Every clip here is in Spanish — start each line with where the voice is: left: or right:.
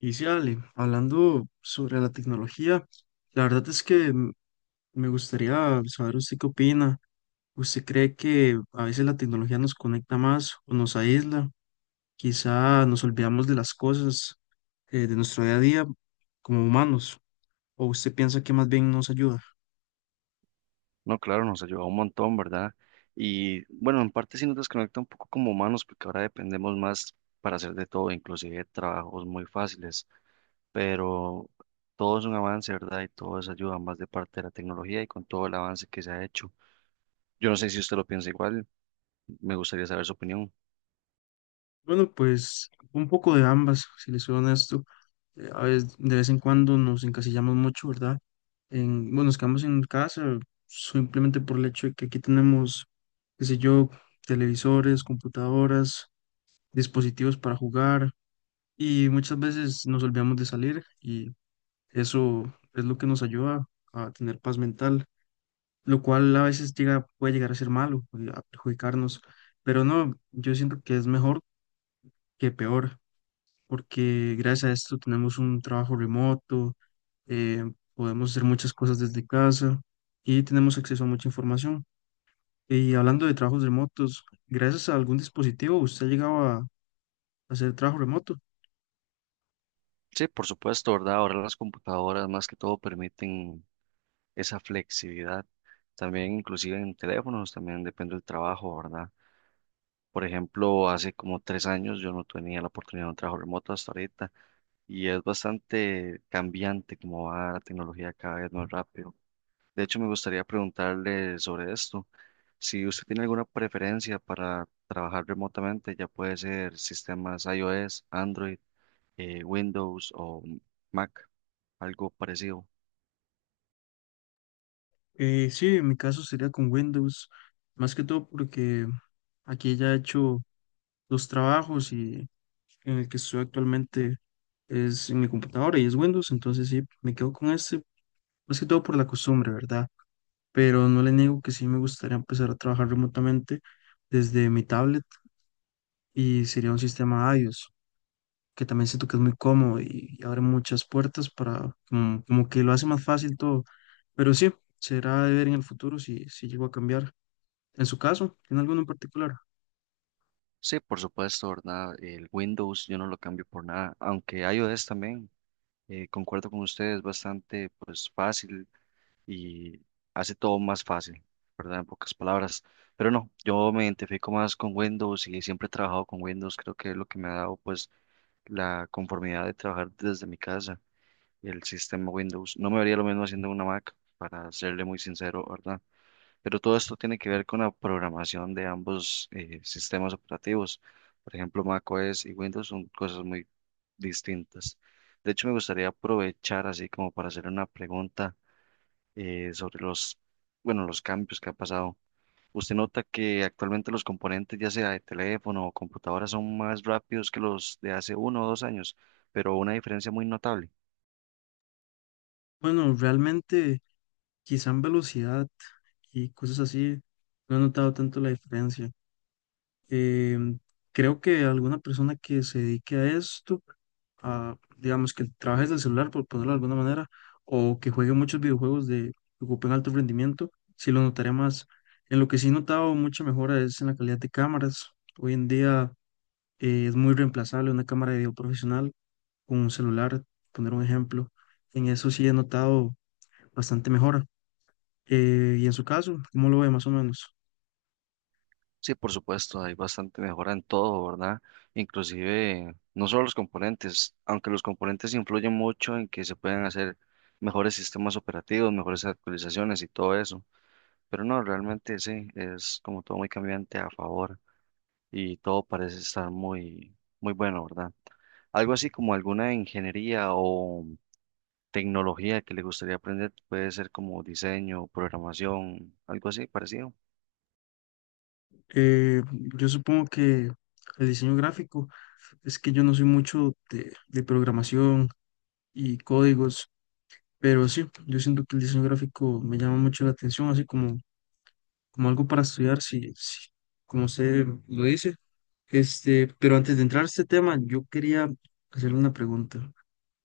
left: Y sí, Ale, hablando sobre la tecnología, la verdad es que me gustaría saber usted qué opina. ¿Usted cree que a veces la tecnología nos conecta más o nos aísla? Quizá nos olvidamos de las cosas de nuestro día a día como humanos, o usted piensa que más bien nos ayuda.
right: No, claro, nos ayuda un montón, ¿verdad? Y bueno, en parte sí nos desconecta un poco como humanos, porque ahora dependemos más para hacer de todo, inclusive trabajos muy fáciles, pero todo es un avance, ¿verdad? Y todo es ayuda más de parte de la tecnología y con todo el avance que se ha hecho. Yo no sé si usted lo piensa igual, me gustaría saber su opinión.
left: Bueno, pues un poco de ambas, si les soy honesto. A veces, de vez en cuando nos encasillamos mucho, ¿verdad? En, bueno, nos quedamos en casa simplemente por el hecho de que aquí tenemos, qué sé yo, televisores, computadoras, dispositivos para jugar y muchas veces nos olvidamos de salir y eso es lo que nos ayuda a tener paz mental, lo cual a veces llega, puede llegar a ser malo, a perjudicarnos, pero no, yo siento que es mejor que peor porque gracias a esto tenemos un trabajo remoto, eh, podemos hacer muchas cosas desde casa y tenemos acceso a mucha información. Y hablando de trabajos remotos, gracias a algún dispositivo usted ha llegado a hacer trabajo remoto.
right: Sí, por supuesto, ¿verdad? Ahora las computadoras más que todo permiten esa flexibilidad, también inclusive en teléfonos, también depende del trabajo, ¿verdad? Por ejemplo, hace como 3 años yo no tenía la oportunidad de un trabajo remoto hasta ahorita y es bastante cambiante como va la tecnología cada vez más rápido. De hecho, me gustaría preguntarle sobre esto. Si usted tiene alguna preferencia para trabajar remotamente, ya puede ser sistemas iOS, Android, Windows o Mac, algo parecido.
left: Sí, en mi caso sería con Windows, más que todo porque aquí ya he hecho dos trabajos y en el que estoy actualmente es en mi computadora y es Windows, entonces sí, me quedo con este, más que todo por la costumbre, ¿verdad? Pero no le niego que sí me gustaría empezar a trabajar remotamente desde mi tablet y sería un sistema iOS, que también siento que es muy cómodo y abre muchas puertas para, como, como que lo hace más fácil todo. Pero sí, será de ver en el futuro si llego a cambiar. En su caso, ¿tiene alguno en particular?
right: Sí, por supuesto, ¿verdad? El Windows yo no lo cambio por nada, aunque iOS también, concuerdo con usted, es bastante pues fácil y hace todo más fácil, ¿verdad? En pocas palabras. Pero no, yo me identifico más con Windows y siempre he trabajado con Windows. Creo que es lo que me ha dado pues la conformidad de trabajar desde mi casa, el sistema Windows. No me vería lo mismo haciendo una Mac, para serle muy sincero, ¿verdad? Pero todo esto tiene que ver con la programación de ambos sistemas operativos. Por ejemplo, macOS y Windows son cosas muy distintas. De hecho, me gustaría aprovechar así como para hacer una pregunta sobre los, bueno, los cambios que ha pasado. ¿Usted nota que actualmente los componentes, ya sea de teléfono o computadora, son más rápidos que los de hace uno o dos años? Pero una diferencia muy notable.
left: Bueno, realmente quizá en velocidad y cosas así, no he notado tanto la diferencia. Em, Creo que alguna persona que se dedique a esto a, digamos, que trabaje desde el celular, por ponerlo de alguna manera, o que juegue muchos videojuegos de que ocupen alto rendimiento, sí lo notaré más. En lo que sí he notado mucha mejora es en la calidad de cámaras. Hoy en día es muy reemplazable una cámara de video profesional con un celular, poner un ejemplo. En eso sí he notado bastante mejora. Y en su caso, ¿cómo lo ve más o menos?
right: Sí, por supuesto, hay bastante mejora en todo, ¿verdad? Inclusive, no solo los componentes, aunque los componentes influyen mucho en que se puedan hacer mejores sistemas operativos, mejores actualizaciones y todo eso. Pero no, realmente sí, es como todo muy cambiante a favor. Y todo parece estar muy, muy bueno, ¿verdad? Algo así como alguna ingeniería o tecnología que le gustaría aprender, puede ser como diseño, programación, algo así parecido.
left: Eh, yo supongo que el diseño gráfico es que yo no soy mucho de programación y códigos. Pero sí, yo siento que el diseño gráfico me llama mucho la atención, así como, como algo para estudiar, si, si, como usted lo dice. Este, pero antes de entrar a este tema, yo quería hacerle una pregunta.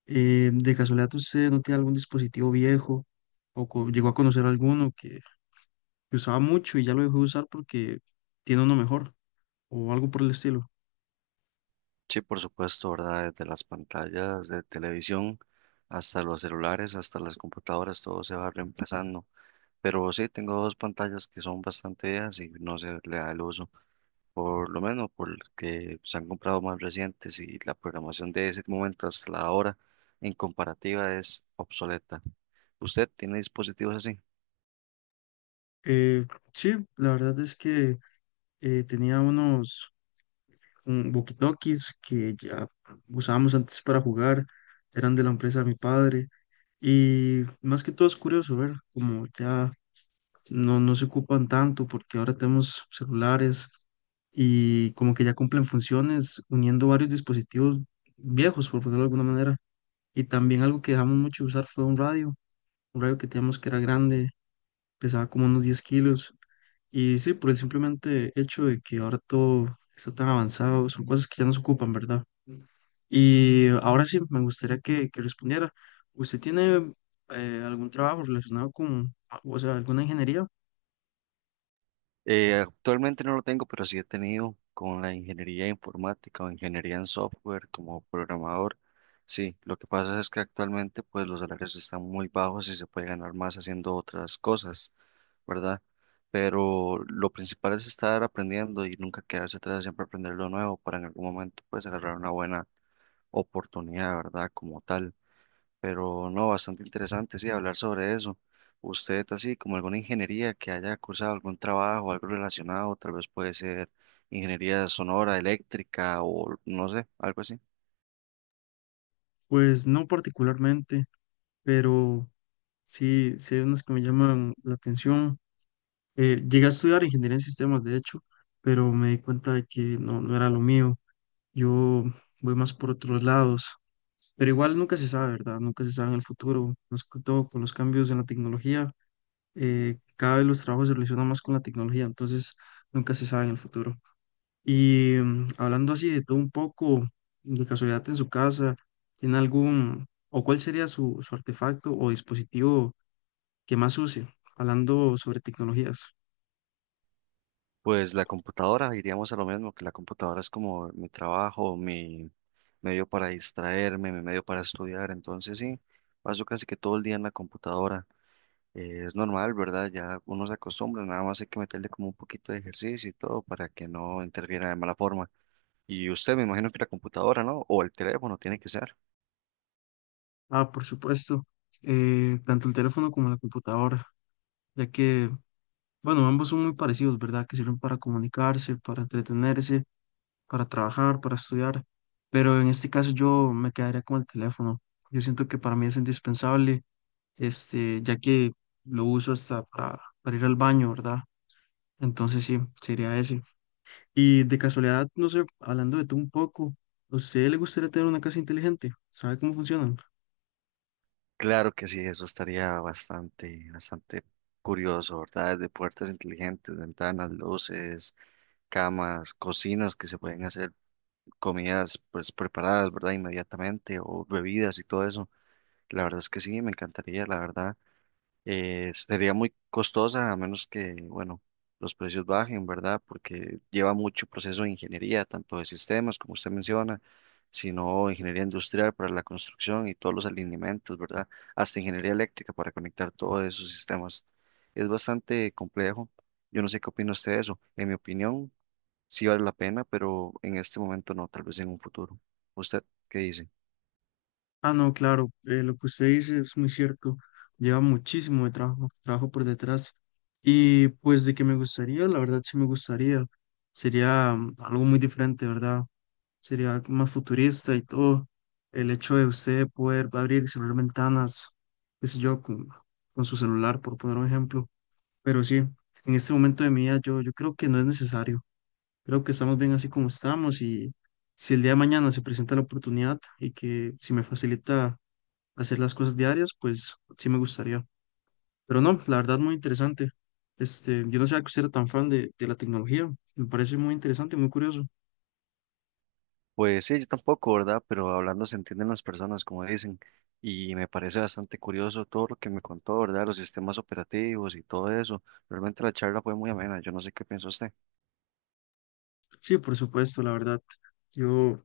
left: ¿De casualidad usted no tiene algún dispositivo viejo o llegó a conocer alguno que usaba mucho y ya lo dejó de usar porque tiene uno mejor o algo por el estilo?
right: Sí, por supuesto, ¿verdad? Desde las pantallas de televisión hasta los celulares, hasta las computadoras, todo se va reemplazando. Pero sí, tengo 2 pantallas que son bastante viejas y no se le da el uso, por lo menos porque se han comprado más recientes y la programación de ese momento hasta la hora en comparativa es obsoleta. ¿Usted tiene dispositivos así?
left: Eh, sí, la verdad es que tenía unos un walkie-talkies que ya usábamos antes para jugar, eran de la empresa de mi padre. Y más que todo es curioso ver como ya no se ocupan tanto porque ahora tenemos celulares y como que ya cumplen funciones uniendo varios dispositivos viejos, por ponerlo de alguna manera. Y también algo que dejamos mucho de usar fue un radio que teníamos que era grande, pesaba como unos 10 kilos. Y sí, por el simplemente hecho de que ahora todo está tan avanzado, son cosas que ya no se ocupan, ¿verdad? Y ahora sí, me gustaría que respondiera. ¿Usted tiene algún trabajo relacionado con, o sea, alguna ingeniería?
right: Actualmente no lo tengo, pero sí he tenido con la ingeniería informática o ingeniería en software como programador. Sí, lo que pasa es que actualmente pues los salarios están muy bajos y se puede ganar más haciendo otras cosas, ¿verdad? Pero lo principal es estar aprendiendo y nunca quedarse atrás, siempre aprender lo nuevo para en algún momento pues agarrar una buena oportunidad, ¿verdad? Como tal. Pero no, bastante interesante, sí, hablar sobre eso. Usted, así como alguna ingeniería que haya cursado algún trabajo, algo relacionado, tal vez puede ser ingeniería sonora, eléctrica o no sé, algo así.
left: Pues no particularmente, pero sí, sí hay unas que me llaman la atención. Llegué a estudiar ingeniería en sistemas, de hecho, pero me di cuenta de que no, no era lo mío. Yo voy más por otros lados, pero igual nunca se sabe, ¿verdad? Nunca se sabe en el futuro, más que todo con los cambios en la tecnología cada vez los trabajos se relacionan más con la tecnología, entonces nunca se sabe en el futuro. Y hablando así de todo un poco, de casualidad en su casa, ¿tiene algún, o cuál sería su, su artefacto o dispositivo que más use? Hablando sobre tecnologías.
right: Pues la computadora, iríamos a lo mismo, que la computadora es como mi trabajo, mi medio para distraerme, mi medio para estudiar. Entonces, sí, paso casi que todo el día en la computadora. Es normal, ¿verdad? Ya uno se acostumbra, nada más hay que meterle como un poquito de ejercicio y todo para que no interfiera de mala forma. Y usted me imagino que la computadora, ¿no? O el teléfono tiene que ser.
left: Ah, por supuesto, tanto el teléfono como la computadora, ya que, bueno, ambos son muy parecidos, ¿verdad? Que sirven para comunicarse, para entretenerse para trabajar, para estudiar, pero en este caso yo me quedaría con el teléfono. Yo siento que para mí es indispensable, este, ya que lo uso hasta para ir al baño, ¿verdad? Entonces sí, sería ese. Y de casualidad, no sé, hablando de tú un poco, ¿a usted le gustaría tener una casa inteligente? ¿Sabe cómo funcionan?
right: Claro que sí, eso estaría bastante, bastante curioso, ¿verdad? De puertas inteligentes, ventanas, luces, camas, cocinas que se pueden hacer comidas pues preparadas, ¿verdad? Inmediatamente o bebidas y todo eso. La verdad es que sí, me encantaría, la verdad. Sería muy costosa a menos que, bueno, los precios bajen, ¿verdad? Porque lleva mucho proceso de ingeniería, tanto de sistemas, como usted menciona, sino ingeniería industrial para la construcción y todos los alineamientos, ¿verdad? Hasta ingeniería eléctrica para conectar todos esos sistemas. Es bastante complejo. Yo no sé qué opina usted de eso. En mi opinión, sí vale la pena, pero en este momento no, tal vez en un futuro. ¿Usted qué dice?
left: Ah, no, claro, lo que usted dice es muy cierto. Lleva muchísimo de trabajo, trabajo por detrás. Y pues de que me gustaría, la verdad sí me gustaría. Sería algo muy diferente, ¿verdad? Sería algo más futurista y todo. El hecho de usted poder abrir y cerrar ventanas, qué sé yo, con su celular, por poner un ejemplo. Pero sí, en este momento de mi vida yo creo que no es necesario. Creo que estamos bien así como estamos y si el día de mañana se presenta la oportunidad y que si me facilita hacer las cosas diarias, pues sí me gustaría. Pero no, la verdad muy interesante. Este, yo no sabía que usted era tan fan de la tecnología. Me parece muy interesante, muy curioso.
right: Pues sí, yo tampoco, ¿verdad? Pero hablando se entienden las personas, como dicen, y me parece bastante curioso todo lo que me contó, ¿verdad? Los sistemas operativos y todo eso. Realmente la charla fue muy amena, yo no sé qué piensa usted.
left: Sí, por supuesto, la verdad. Yo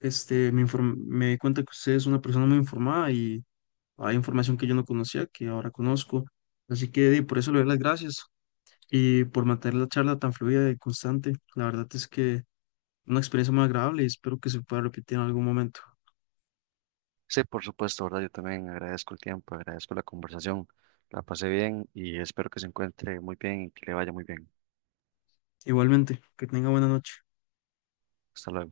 left: este, me di cuenta que usted es una persona muy informada y hay información que yo no conocía, que ahora conozco. Así que di, por eso le doy las gracias y por mantener la charla tan fluida y constante. La verdad es que una experiencia muy agradable y espero que se pueda repetir en algún momento.
right: Sí, por supuesto, ¿verdad? Yo también agradezco el tiempo, agradezco la conversación, la pasé bien y espero que se encuentre muy bien y que le vaya muy bien.
left: Igualmente, que tenga buena noche.
right: Hasta luego.